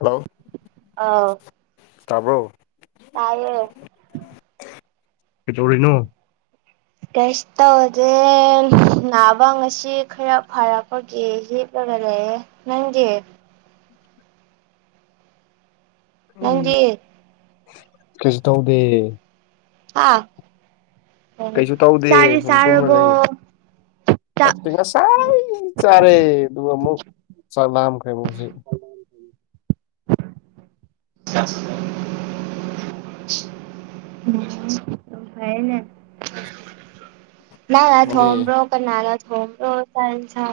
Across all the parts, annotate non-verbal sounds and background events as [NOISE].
Hello ꯑ ꯇꯕ꯭ꯔꯣ ꯇꯥꯎꯦ ꯀ ꯇꯧꯔꯤꯅꯣ ꯀꯩꯁ ꯇꯧꯗꯦ ꯅꯥꯕ ꯉꯁꯤ ꯈꯔ ꯐꯔꯛꯄꯒꯤ ꯌꯦꯞꯂꯒ ꯂꯩꯌꯦꯦ ꯅꯪꯒꯦ ꯅꯪꯗꯤ ꯀꯁꯨ ꯇꯧꯗ ꯑ ꯀꯩꯁꯨ ꯇꯧꯗꯦ ꯆꯔ ꯁꯨꯝ ꯇꯨꯝꯔ ꯁꯥꯔꯔꯕꯣ ꯆꯥꯏ ꯆꯥꯔꯦ ꯑꯗꯨꯒ ꯑꯃꯨꯛ ꯆꯥꯛꯂꯥꯑꯝ ꯀꯩꯅꯩꯅꯣꯖꯤꯛ [INAUDIBLE] ꯐꯥꯏꯅ ꯅꯅꯥ ꯅꯪꯗꯤ ꯊꯣꯡꯝꯕ꯭ꯔꯣ ꯀꯅꯥ ꯊꯣꯡꯝꯕ꯭ꯔꯣ ꯆ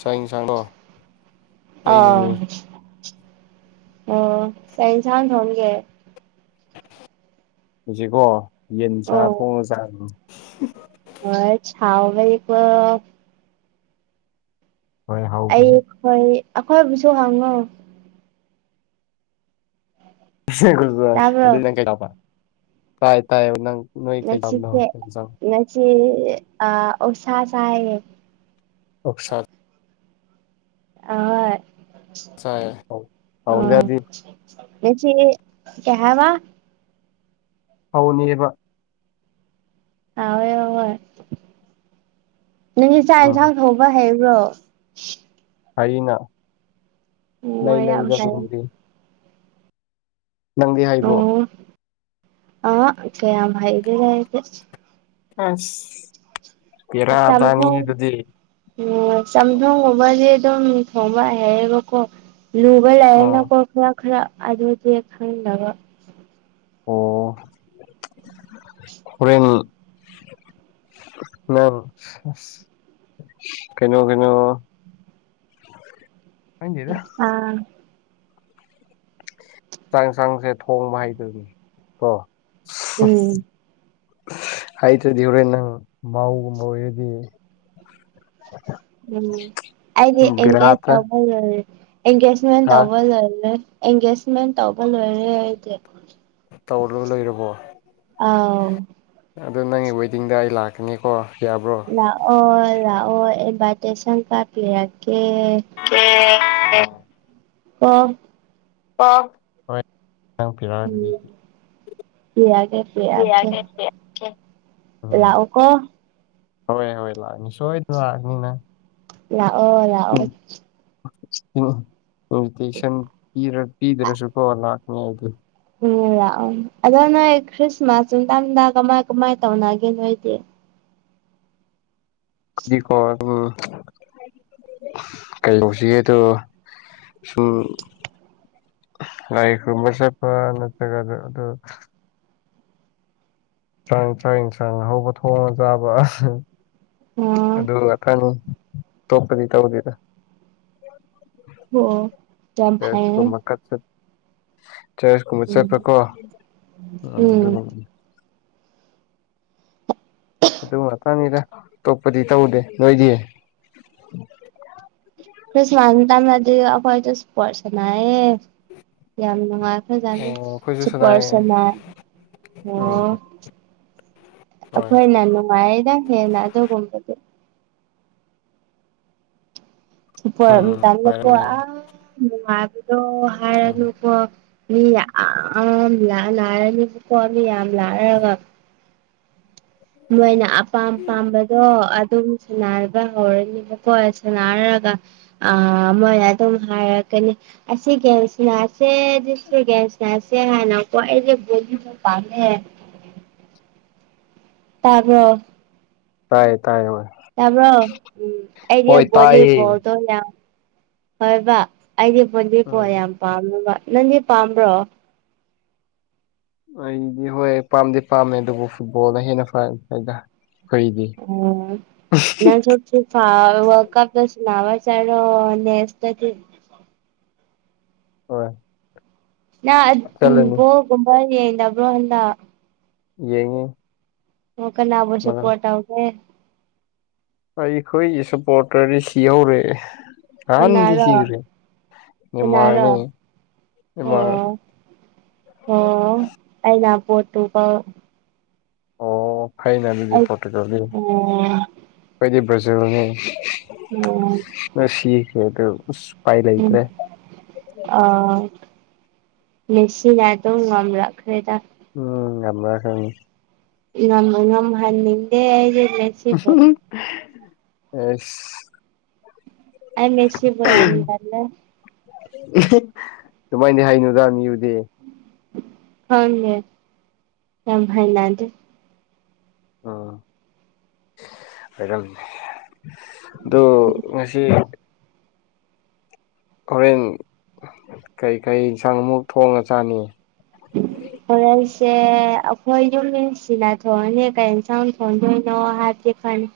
ꯆꯥꯡꯁꯥꯡꯗꯣ ꯑ ꯑꯣ ꯇꯦꯟꯁꯥꯡ ꯊꯝꯒꯦ ꯍꯧꯁꯤꯀꯣ ꯌꯦꯟ ꯆꯥ ꯊꯣꯡꯉ ꯆꯥꯕ ꯑ ꯊꯥꯎ ꯃ ꯍꯣꯏ ꯑꯩ ꯍꯥꯎꯕꯅꯤ ꯍꯣꯏ ꯑꯩꯈꯣꯏꯕꯨꯁꯨ ꯍꯪꯉꯣ ꯇꯥꯕ꯭ꯔꯣ ꯑꯗꯨ ꯅ ꯀꯩꯇꯥꯕ ꯇꯥꯏ ꯇꯥꯏ ꯅꯪ ꯅꯣꯏ ꯀꯩꯇꯕꯅꯣ ꯑꯣꯁꯥꯁꯥꯏ ꯑꯣꯞꯁꯔ ꯑꯥ ꯆꯥꯏ ꯑ ꯍꯥꯎꯅꯗꯤ ꯁ ꯀꯌꯥ ꯋꯥ ꯐꯅꯦꯕ ꯑꯣꯏ ꯑꯣꯏ ꯅꯪ ꯏꯥꯛ ꯎꯝ ꯏꯟꯁꯥꯡ ꯊꯧꯕ ꯍꯩꯕ꯭ꯔꯣ ꯑꯩꯅ ꯑꯣ ꯂꯩ ꯂꯩ ꯌꯥꯝ ꯐꯩ ꯖꯥꯗꯨꯝꯒꯦ ꯍꯩꯕ꯭ꯔꯣ ꯑꯨꯝ ꯑꯥ ꯀꯌꯥꯝꯍꯩꯇꯦꯗꯥ ꯑꯩꯗꯤ ꯑꯥꯁ ꯀꯩꯁꯥꯝꯊꯣꯡ ꯑꯣ ꯆꯝꯊꯣꯡꯒꯨꯝꯕꯁꯦ ꯑꯗꯨꯝ ꯊꯣꯡꯕ ꯍꯥꯏꯌꯦꯕꯀꯣ꯫ ꯂꯨꯕ ꯂꯩꯔ ꯑꯥ ꯅꯀꯣ ꯈꯔ ꯈꯔ ꯑꯗꯨꯗꯤ ꯈꯪꯗꯥꯕ ꯑꯣ ꯐꯣꯔꯦꯟ ꯀꯩꯅꯣ ꯀꯩꯅꯣ ꯈꯪꯗꯦꯗ ꯑꯥ ꯆꯥꯡ ꯌꯦꯟꯁꯥꯡꯁꯦ ꯊꯣꯡꯕ ꯍꯥꯏꯗꯣꯏꯅꯤ ꯀꯣ ꯎꯝ ꯍꯥꯏꯇ꯭ꯔꯗꯤ ꯍꯣꯔꯦꯟ ꯅꯪ ꯃꯥꯒꯨꯝꯕ ꯑꯣꯏꯔꯗꯤ ꯎꯝ ꯑꯩꯗꯤ ꯑꯦꯡꯒꯦꯖ ꯕꯦꯔꯥꯇ ꯇꯧꯕ ꯂꯣꯏꯔꯦ ꯑꯦꯡꯒꯦꯖꯃꯦꯟ ꯍꯥ ꯇꯧꯕ ꯂꯣꯏꯔꯦ ꯑꯦꯡꯒꯦꯖꯃꯦꯟ ꯇꯧꯕ ꯂꯣꯏꯔꯦ ꯑꯩꯗꯤ꯫ ꯇꯧꯔꯥ ꯂꯩꯔꯕꯣ꯫ ꯑꯥꯎ꯫ ꯑꯗꯣ ꯅꯪꯒꯤ ꯋꯦꯗꯤꯡꯗ ꯑꯩ ꯂꯥꯛꯀꯅꯤꯀꯣ ꯌꯥꯕ꯭ꯔꯣ꯫ ꯂꯥꯛꯑꯣ ꯂꯥꯛꯑꯣ ꯏꯕꯥꯏꯇꯦꯁꯪ ꯀꯥꯛ ꯄꯤꯔꯛꯀꯦ ꯀꯦ ꯑꯣ ꯑꯣ ꯍꯣꯏ ꯎꯝ [INAUDIBLE] ꯄꯤꯔꯛꯀꯦ [INAUDIBLE] ꯂꯥꯛꯑꯣ ꯀꯣ꯫ ꯍꯣꯏ ꯍꯣꯏ ꯂꯥꯛꯅꯤ ꯁꯣꯏꯗꯅ ꯂꯥꯛꯑꯅꯤꯅꯪ ꯂꯥꯛꯑꯣ ꯂꯥꯛꯑꯣ ꯏꯟꯚꯇꯦꯁꯟ ꯄꯤꯗ꯭ꯔꯁꯨꯀꯣ ꯂꯥꯛꯅꯤ ꯍꯥꯏꯗꯤ ꯎꯝ ꯂꯥꯛꯑꯣ ꯑꯗꯣ ꯅꯣꯏ ꯈ꯭ꯔꯤꯁꯃꯥꯁ ꯇꯝꯗ ꯀꯃꯥꯏ ꯀꯃꯥꯏ ꯇꯧꯅꯒꯦ ꯅꯣꯏꯗꯤ ꯗꯤꯀꯣ ꯎꯝ ꯀꯩ ꯇꯧꯁꯤꯒꯦꯗꯣ ꯁꯨꯝ ꯏ ꯀꯨꯝꯕ ꯆꯠꯄ ꯅꯠꯇ꯭ꯔꯒ ꯑꯗꯨ ꯑꯗꯨ꯫ ꯆꯁꯥꯡ ꯆꯥꯡ ꯌꯦꯟꯁꯥꯡ ꯍꯧꯕ ꯊꯣꯡꯉ ꯆꯥꯕ ꯑꯣ ꯑꯗꯨꯒ ꯑꯊꯅꯤ ꯇꯣꯞꯄꯗꯤ ꯇꯧꯗꯦꯗ ꯑꯣ ꯌꯥꯝ ꯐꯦꯁꯀꯣ ꯐꯩꯌꯦ ꯃꯀꯁ ꯆꯁ ꯀꯨꯝꯕ ꯎꯝ ꯆꯦꯄꯀꯣ ꯎꯝ ꯑꯗꯨ ꯃꯇꯥꯡꯅꯤꯗ ꯇꯣꯛꯄꯗꯤ ꯇꯧꯗꯦ ꯅꯣꯏꯗꯤ ꯀ꯭ꯔꯤꯁꯃꯁ ꯇꯥꯗꯗꯤ ꯑꯩꯈꯣꯏ ꯆꯁ ꯄꯔꯁꯅ ꯍꯌꯦ ꯌꯥꯝ ꯅꯨꯡꯉꯥꯏꯈ꯭ꯔꯦꯖꯅ ꯑꯩꯈꯣꯏꯁꯨ ꯁꯅꯥꯏꯌꯦ ꯆꯄꯔꯁꯟꯅ ꯑꯣ ꯎꯝ ꯍꯣꯏ ꯑꯩꯈꯣꯏꯅ ꯅꯨꯡꯉꯥꯏꯅ ꯍꯦꯟꯅ ꯑꯗꯨꯒꯨꯝꯕꯗꯤ ꯎꯝ ꯇꯜ ꯂ ꯂꯧꯀ ꯅꯨꯡꯉꯥꯏꯔꯝꯅꯤ ꯃꯉꯥꯕꯤꯗꯣ ꯍꯔ ꯎꯝ ꯂꯨꯀ ꯃꯤ ꯌꯥꯝ ꯂꯥꯏꯔꯅꯤꯕꯀꯣ ꯃꯤ ꯌꯥꯝ ꯂꯥꯏꯔꯒ ꯃꯣꯏꯅ ꯑꯄꯥꯝ ꯄꯥꯝꯕꯗꯣ ꯑꯗꯨꯝ ꯅꯔꯒꯥ ꯍꯔꯦꯟꯀꯣꯁ ꯅꯔꯂꯒ ꯑ ꯃꯣꯏ ꯑꯗꯨꯝ ꯍꯥꯏꯔꯛꯀꯅꯤ ꯑ ꯁꯤꯒꯁꯤꯅꯁꯦꯒꯁꯤꯦ ꯍꯥꯏꯅꯀꯣꯣ ꯄꯅꯦꯃꯦ ꯇꯥꯕꯣ ꯇꯥꯏꯌꯦ ꯇꯥꯏꯌꯦ ꯍꯣꯏ ꯇꯥꯕ꯭ꯔꯣ ꯎꯝ ꯑꯩꯗꯤ ꯍꯣꯏ ꯇꯥꯏꯌꯦ ꯚꯣꯂꯤꯕꯣꯜꯗꯣ ꯌꯥꯝ ꯍꯕ꯫ ꯑꯩꯗꯤ ꯄꯨꯣꯟꯟꯗꯤ ꯄꯣ ꯎꯝ ꯌꯥꯝ ꯄꯥꯝꯃꯦꯕ ꯅꯪꯗꯤ ꯄꯥꯝꯕ꯭ꯔꯣ ꯑꯩꯗꯤ ꯍꯣꯏ ꯄꯥꯝꯗꯤ ꯄꯥꯝꯃꯦ ꯑꯗꯨꯕꯨ ꯐꯨꯠꯕꯣꯜꯅ ꯍꯦꯟꯅ ꯐ ꯍꯥꯏꯗ ꯀꯩꯗꯤ ꯐꯔ ꯀꯞꯁꯨ ꯅꯥꯋꯥ ꯆꯅ ꯅꯦꯁꯇ ꯍꯣꯏ ꯅ ꯎ ꯆꯠꯂꯅꯤ ꯕꯣꯒꯨꯝꯕ ꯌꯦꯡꯗꯕ꯭ꯔꯣꯗ ꯌꯦꯡꯉ ꯑꯣ ꯀꯅꯅꯥꯕꯣꯁꯦ ꯄꯣꯇ ꯑꯣꯏꯒꯦ ꯑꯩꯈꯣꯏꯒꯤ ꯁꯄꯣꯔꯇꯔꯗꯤ ꯁꯤꯍꯧꯔꯦ ꯑꯍꯥꯟꯗꯤ ꯁꯤꯈ꯭ꯔꯦ ꯅꯔꯣ ꯅꯦꯃꯥꯔꯅꯦ ꯅꯦꯃꯥꯔ ꯑꯣ ꯍ ꯀꯥꯏꯅ ꯄꯣꯠꯇꯨ ꯑꯣ ꯐꯩꯩꯅ ꯑꯗꯨꯗꯤ ꯑꯩ ꯄꯣꯔꯇꯨꯒꯥꯜꯒꯤ ꯑꯣ ꯑꯩꯩꯗꯤ ꯕ꯭ꯔꯥꯖꯤꯜꯅꯤ ꯎ ꯁ ꯍꯈ ꯍ ꯎꯝ ꯑ ꯃꯦꯁꯤꯅ ꯑꯗꯨꯝ ꯉꯝꯂꯥꯛꯈ꯭ꯔꯦꯗ ꯎꯝ ꯑꯝꯕ ꯊꯅꯤ ꯅ ꯅꯝ ꯍꯦ ꯑꯦꯁ ꯑ ꯃꯦꯁꯤꯁꯤꯕꯨꯌꯥ ꯑꯃꯗꯂꯦ ꯁꯨꯃꯥꯏꯗꯤ ꯍꯩꯅꯨꯗ ꯃꯤꯎꯗꯤ ꯍꯅꯦ ꯌꯥꯝꯃꯥꯏꯅꯗꯦ ꯎꯝꯔ ꯑꯗꯨꯣ ꯉꯁꯤ ꯍꯣꯔꯦꯟ ꯀꯩ ꯀꯩ ꯏꯟꯁꯥꯡ ꯑꯃꯨꯛ ꯊꯣꯡꯉ ꯆꯥꯅꯤ ꯎ ꯍꯣꯔꯦꯟꯁꯦ ꯑꯩꯈꯣꯏ ꯌꯨꯝꯁꯤꯅ ꯊꯣꯡꯉꯅꯤ ꯀꯔꯤꯦꯟ ꯁꯥꯎ ꯊꯣꯡꯗꯣꯏꯅꯣ ꯍꯥꯏꯕꯗꯤ ꯈꯅꯤ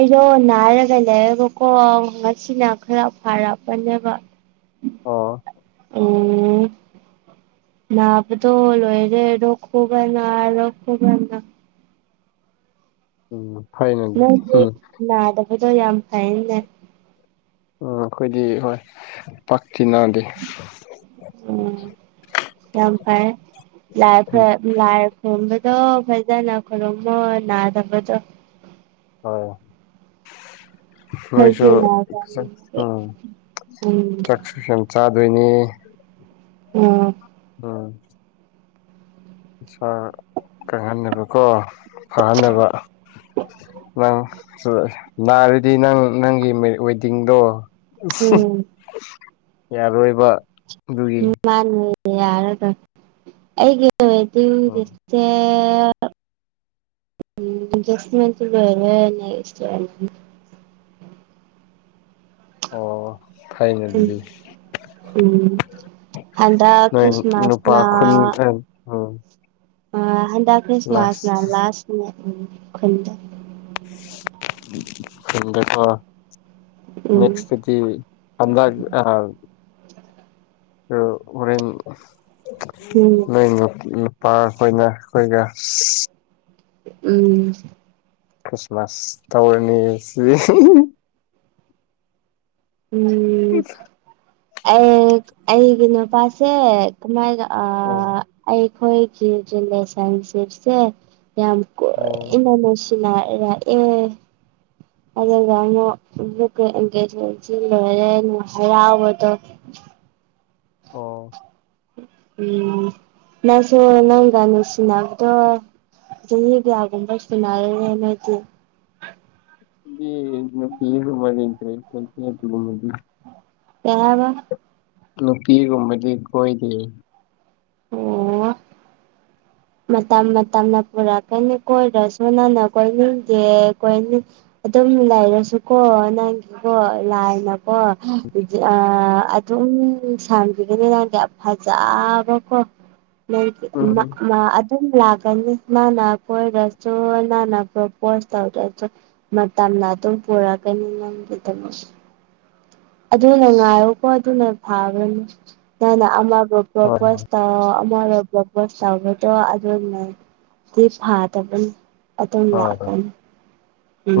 ꯑꯩꯗꯣ ꯅꯥꯔꯒ ꯂꯩꯌꯦꯦꯕꯀꯣ ꯉꯁꯤꯅ ꯈꯔ ꯐꯔꯛꯄꯅꯦꯕ [INAUDIBLE] ꯅꯕꯗꯣꯂꯣꯔꯦ ꯔꯈꯣ ꯀꯅꯛꯣ ꯀꯅ ꯎꯝ ꯐꯥꯏꯅꯜ ꯅꯪꯗꯤ ꯅꯥꯗꯕꯗꯣ ꯌꯥꯝ ꯐꯩꯅꯦ ꯎꯝ ꯑꯩꯈꯣꯏꯗꯤ ꯍꯣꯏ ꯄꯥꯛꯇꯤꯅꯥꯗ ꯌꯥꯝꯝ ꯐꯥꯏꯦ ꯂꯥꯏ ꯎꯝ ꯂꯥꯏ ꯈꯨꯔꯨꯝꯕꯗꯣ ꯐꯖꯅ ꯈꯨꯔꯨꯝꯃꯣ ꯅꯥꯗꯕꯗꯣ ꯍꯣꯏ ꯑꯩꯈꯣꯏꯁꯨ ꯃꯣꯏꯁꯨꯪ ꯅꯥꯗꯕꯅꯤꯅ ꯎꯝ ꯎꯝ ꯆꯥꯛꯁꯨ ꯌꯥꯝ ꯆꯥꯗꯣꯏꯅꯤ ꯎꯝ ꯎꯝ ꯏꯁꯥ ꯀꯪꯍꯟꯅꯕꯀꯣ ꯐꯍꯟꯅꯕ ꯅꯪ ꯅꯥꯔꯗꯤ ꯅꯪ ꯅꯪꯒꯤ ꯋꯦꯗꯤꯡꯗꯣ ꯎꯝ ꯌꯥꯔꯣꯏꯕ ꯑꯗꯨꯒꯤ ꯃꯥ ꯅꯦ ꯌꯥꯔ ꯑꯩꯒꯤꯦ ꯎꯝ ꯎꯝꯁ ꯃꯔꯁ ꯐꯥꯏꯅ ꯑꯗꯨꯗꯤ ꯎꯝ ꯍꯗ ꯈ꯭ꯔꯤꯁꯃꯁꯅ ꯑ ꯑ ꯍꯟꯗ ꯈ꯭ꯔꯤꯁꯃꯥꯁꯅ ꯂꯥꯁ ꯎ ꯈꯨꯟꯗ ꯎꯝ ꯅꯦꯛꯁꯗꯤ ꯑꯗ ꯑ ꯍꯣꯔꯦꯟ ꯎꯝ ꯎ ꯄꯥꯔꯈꯣꯏꯅ ꯑꯩꯈꯣꯏꯒ ꯎꯝ ꯈ꯭ꯔꯤꯁꯃꯥꯁ ꯇꯧꯔꯅꯤ ꯁꯤ ꯎꯝ ꯑꯩ ꯑꯩꯒꯤ ꯅꯨꯄꯥꯁꯦ ꯀꯃꯥꯏꯒ ꯑ ꯑꯣ ꯑꯩꯈꯣꯏꯒꯤ ꯔꯤꯂꯦꯁꯟꯁꯤꯞꯁꯦ ꯌꯥꯝ ꯑꯣ ꯀꯨꯏꯅ ꯅꯨꯡꯁꯤꯅꯔꯛꯑꯦ ꯑꯟꯏꯟꯇꯦꯜꯂꯤꯖꯦꯕꯜ ꯑꯣ ꯎꯝ ꯅꯁꯨ ꯅꯪ ꯅꯨꯡꯁꯤꯅꯕꯗꯣ ꯆꯍꯤ ꯀꯌꯥꯒꯨꯝꯕ ꯁꯅꯔꯦꯅꯗꯤ ꯐꯤꯃ ꯏꯇ꯭ꯔꯦ ꯁ ꯐꯗꯤ ꯀꯕ ꯅꯨꯄꯤꯒꯨꯝꯕꯗꯤ ꯀꯣꯏꯗ ꯑꯣ ꯃꯇꯝ ꯃꯇꯝꯅ ꯄꯨꯔꯛꯀꯅꯤ ꯀꯣꯏꯔꯁꯨ ꯅꯅ ꯀꯣꯏꯦ ꯑꯗꯨꯝ ꯂꯩꯔꯁꯨꯀꯣ ꯅꯪꯒꯤꯕꯣ ꯂꯥꯏꯅꯀꯣ ꯕꯤꯗꯤ ꯑ ꯑꯗꯨꯝ ꯁꯥꯡꯈꯤꯒꯅꯤ ꯅꯪꯗꯤ ꯌꯥꯝ ꯐꯖꯕꯀꯣ ꯅꯪꯒꯤ ꯑꯃ ꯎꯝ ꯃ ꯑꯗꯨꯝ ꯂꯥꯛꯀꯅꯤ ꯃꯥꯅ ꯀꯣꯏꯔꯁꯨ ꯅꯪꯅ ꯄ꯭ꯔꯣꯄꯣꯁ ꯇꯧꯗ꯭ꯔꯁꯨ ꯃꯇꯝꯅ ꯑꯗꯨꯝ ꯄꯨꯔꯛꯀꯅꯤ ꯅꯪꯒꯤꯗ ꯑꯗꯨꯅ ꯉꯥꯏꯔꯣꯀꯣ ꯑꯗꯨꯅ ꯐꯥꯕꯅꯤ ꯅꯪꯅ ꯑꯃꯕ ꯍꯣꯏ ꯑꯟꯏꯟꯇꯦꯜꯂꯤꯖꯦꯕꯜ ꯄꯣꯁ ꯇꯧꯕꯗꯣ ꯑꯗꯨꯅꯗꯤ ꯐꯗꯕ ꯑꯗꯨꯝ ꯍꯣꯏ ꯂꯥꯛꯀꯅꯤ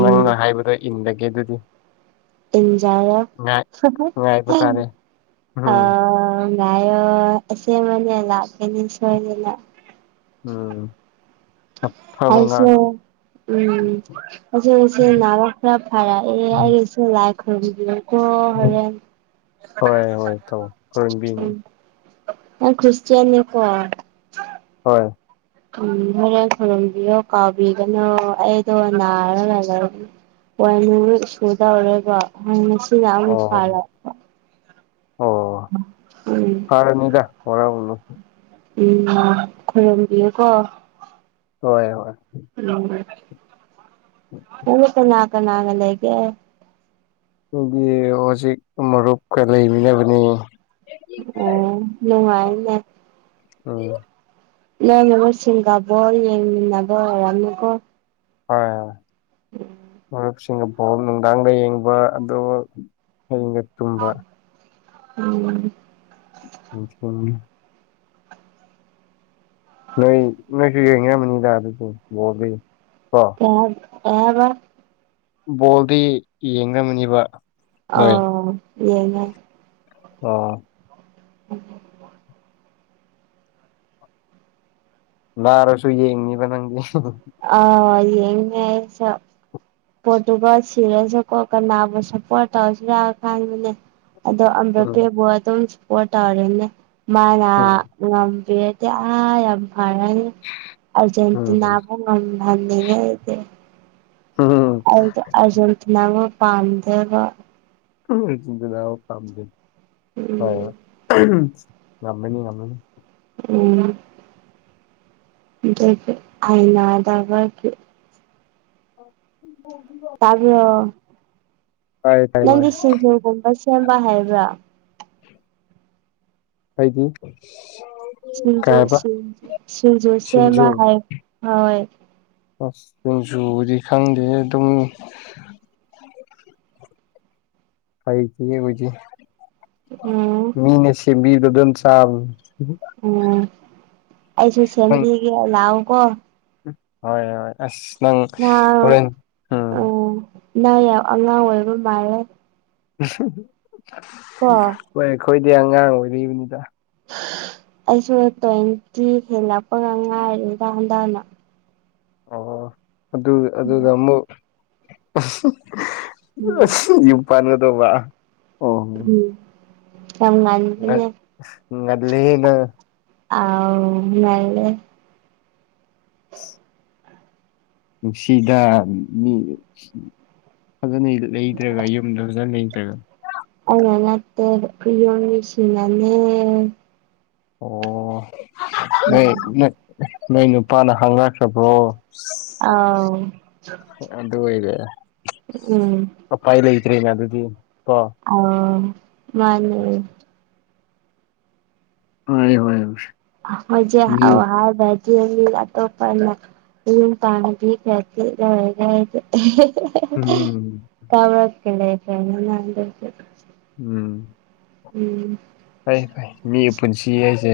ꯅꯪꯅ ꯍꯥꯏꯕꯗꯣ ꯏꯟꯂꯒꯦ ꯑꯗꯨꯗꯤ ꯏꯟꯖꯔꯣ ꯉꯥꯏ ꯍꯍ ꯉꯥꯏꯕ ꯇꯥꯔꯦ ꯑ ꯎꯝ ꯉꯥꯏꯌꯣ ꯑꯁꯦꯡꯕꯅꯦ ꯂꯥꯛꯀꯅꯤ ꯁꯣꯏꯗꯅ ꯑ ꯑꯩꯁꯨ ꯎꯝ ꯑꯟꯏꯟꯇꯦꯜꯂꯤꯖꯦꯕꯜ ꯐꯔꯛꯑꯦ ꯑꯦꯁꯨ ꯂꯥꯏꯈꯨꯔꯨꯝ ꯑꯣ ꯍꯣꯔꯦꯟ ꯍꯣꯏ ꯍꯣꯏ ꯇꯧ ꯈꯨꯔꯨꯝꯕꯤꯅꯤ ꯎꯝ ꯅꯪ ꯈ꯭ꯔꯤꯁꯇꯌꯦꯟ ꯅꯤꯀꯣ ꯍꯣꯏ ꯎꯝ ꯍꯣꯔꯦꯟ ꯈꯨꯔꯨꯝꯕꯤꯌꯣ ꯀꯥꯎꯕꯤꯒꯅꯣ ꯑꯩꯗꯣ ꯅꯥꯔꯥꯒ ꯑꯣꯏꯅ ꯁꯨꯗꯧꯔꯒ ꯍꯥꯏꯅ ꯁꯤ ꯌꯥꯝꯅ ꯑꯣ ꯐꯔ ꯑꯣ ꯎꯝ ꯐꯔꯅꯤꯗ ꯋꯥꯔꯧꯔꯨꯅꯨ ꯎꯝ ꯈꯣꯏꯔꯨꯝꯕꯤꯌꯨ ꯀꯣ ꯍꯣꯏ ꯍꯣꯏ ꯎꯝ ꯍ ꯂꯅꯥꯀ ꯅꯅ ꯂꯩꯒꯦ ꯑꯩꯒꯤ ꯍꯧꯖꯤꯛ ꯃꯔꯨꯞꯀ ꯂꯩꯃꯤꯟꯅꯅꯕꯅꯤ ꯑꯝ ꯅꯨꯡꯉꯥꯏꯅꯦ ꯑ ꯅꯣꯏ ꯃꯔꯨꯞꯁꯤꯡꯒꯕꯣꯜ ꯌꯦꯡꯃꯤꯟꯅꯕ ꯑꯣꯏꯔꯝꯅꯤꯀꯣ ꯍꯣꯏ ꯍꯣꯏ ꯁꯤꯡꯒ ꯕꯣꯜ ꯅꯨꯡꯗꯥꯡꯒ ꯌꯦꯡꯕ ꯑꯗꯨꯒ ꯍꯌꯦꯡꯒ ꯎꯝ ꯅꯨꯡꯊꯤꯟ ꯅꯣꯏ ꯅꯣꯏꯁꯨ ꯌꯦꯡꯔꯝꯕꯅꯤꯗ ꯑꯗꯨꯗꯤ ꯕꯣꯔꯗ ꯀꯣ ꯀꯩ ꯍꯥꯏ ꯀꯩ ꯍꯥꯏꯕ ꯕꯣꯜꯗꯤ ꯌꯦꯡꯉꯝꯅꯦꯕ ꯑ ꯌꯦꯡꯉꯦ ꯑꯣ ꯑꯟꯑꯣꯗꯤꯕꯜ ꯅꯥꯔꯁꯨ ꯌꯦꯡꯅꯤꯕ ꯅꯪꯗꯤ ꯑꯧ ꯌꯦꯡꯉꯦ ꯑꯩꯁꯨ ꯄꯣꯔꯇꯨꯒꯜ ꯁꯤꯔꯁꯨꯀꯣ ꯀꯅꯥꯕꯨ ꯁꯞꯄꯣꯔꯠ ꯇꯧꯁꯤꯔꯥ ꯈꯟꯕꯅꯦ ꯎꯝ ꯑꯟꯏꯟꯇꯦꯜꯂꯤꯖꯦꯕꯜ ꯉꯕꯤꯔꯗꯤ ꯑ ꯌꯥꯝ ꯐꯔꯅꯤ ꯑꯔꯖꯦꯟꯇꯤꯅꯥ ꯎꯝ ꯅꯒ ꯍꯥꯏꯗꯤꯦ ꯍ ꯍ ꯑꯔꯖꯦꯟꯇꯅꯥ ꯄꯥꯟꯗ ꯆꯗ ꯊꯝꯗ ꯎꯝ ꯍ ꯉꯝꯃꯅꯤ ꯉꯝꯃꯅꯤ ꯎꯝ ꯑꯟꯏꯟꯇꯦꯜꯂꯤꯖꯦꯕꯜ ꯑꯟꯑꯣꯗꯤꯕꯜ ꯑꯗꯣ ꯇꯥꯏ ꯇꯥꯏ ꯍꯣꯏ ꯅꯪꯗꯤ ꯁꯤꯡꯖꯨꯒꯨꯝꯕ ꯁꯦꯝꯕ ꯍꯥꯏꯕ꯭ꯔꯥ ꯍꯥꯏꯗꯤ ꯁꯤꯡꯖ ꯁꯤꯁꯤꯡꯖꯣꯁꯦꯃ ꯁꯤꯡꯖꯨ ꯍꯥꯏ ꯍꯣꯏ ꯑꯁ ꯁꯤꯡꯖꯨꯗꯤ ꯈꯪꯗꯦ ꯑꯗꯨꯝ ꯐꯩ ꯀ ꯍꯧꯖꯤ ꯎꯝ ꯃꯤꯅꯦꯁ ꯃꯤꯔꯗꯗꯝ ꯆꯝ ꯎꯝ ꯑꯩꯁꯨ ꯎꯝ ꯁꯦꯝꯕꯤꯒꯦ ꯂꯥꯛꯑꯣꯀꯣ ꯍꯣꯏ ꯍꯣꯏ ꯑꯁ ꯅꯪ ꯍꯣꯔꯦꯟ ꯎꯝ ꯅꯥ ꯌꯥꯝ ꯑꯉꯥꯡ ꯑꯣꯏꯕ ꯃꯥꯜꯂꯦ ꯀꯣ ꯍꯣꯏ ꯑꯩꯈꯣꯏꯗꯤ ꯑꯉꯥꯡ ꯑꯣꯏꯔꯤꯕꯅꯤꯗ ꯑꯩꯁꯨ ꯇ꯭ꯋꯦꯟꯇꯤ ꯍꯦꯜꯂꯛꯄꯒ ꯉꯥꯏꯔꯦ ꯏꯗ ꯍꯟꯗꯥꯅꯣ ꯑꯣ ꯑꯗꯨ ꯑꯗꯨꯗꯝꯕ ꯎꯝ ꯌꯨꯄꯥꯅꯗ ꯋꯥ ꯎꯝ ꯆꯝꯉ ꯅ ꯑ ꯉꯦ ꯅꯨꯡꯁꯤꯗ ꯃꯤ ꯐꯖꯅ ꯂꯩꯇ꯭ꯔꯒ ꯌꯨꯝꯗ ꯐꯖꯅ ꯂꯩꯇ꯭ꯔꯒ ꯑ ꯉꯠꯇꯦ ꯏꯣꯁꯤꯅꯦ ꯑꯣ ꯎꯝ ꯅꯣꯏ ꯅꯣꯏ ꯅꯨꯄꯥꯅ ꯍꯥꯡꯅꯈ꯭ꯔꯕ꯭ꯔꯣ ꯑ ꯑꯗꯨꯗ ꯏꯗ ꯎꯝ ꯑ ꯄꯥꯏ ꯂꯩꯇ꯭ꯔꯦꯅꯦ ꯑꯗꯨꯗꯤ ꯀꯣ ꯑ ꯃꯥꯅꯦ ꯍ ꯍꯣꯏ ꯃꯖꯦ ꯃꯤ ꯑꯋꯥ ꯍꯥꯏ ꯌꯦꯣ ꯄ ꯄꯒꯤꯒ ꯎꯝ ꯀꯕ ꯀ ꯂꯩ ꯎꯝ ꯎꯝ ꯍ ꯃꯤ ꯄꯨꯟꯁꯤ ꯍꯥꯏꯁꯦ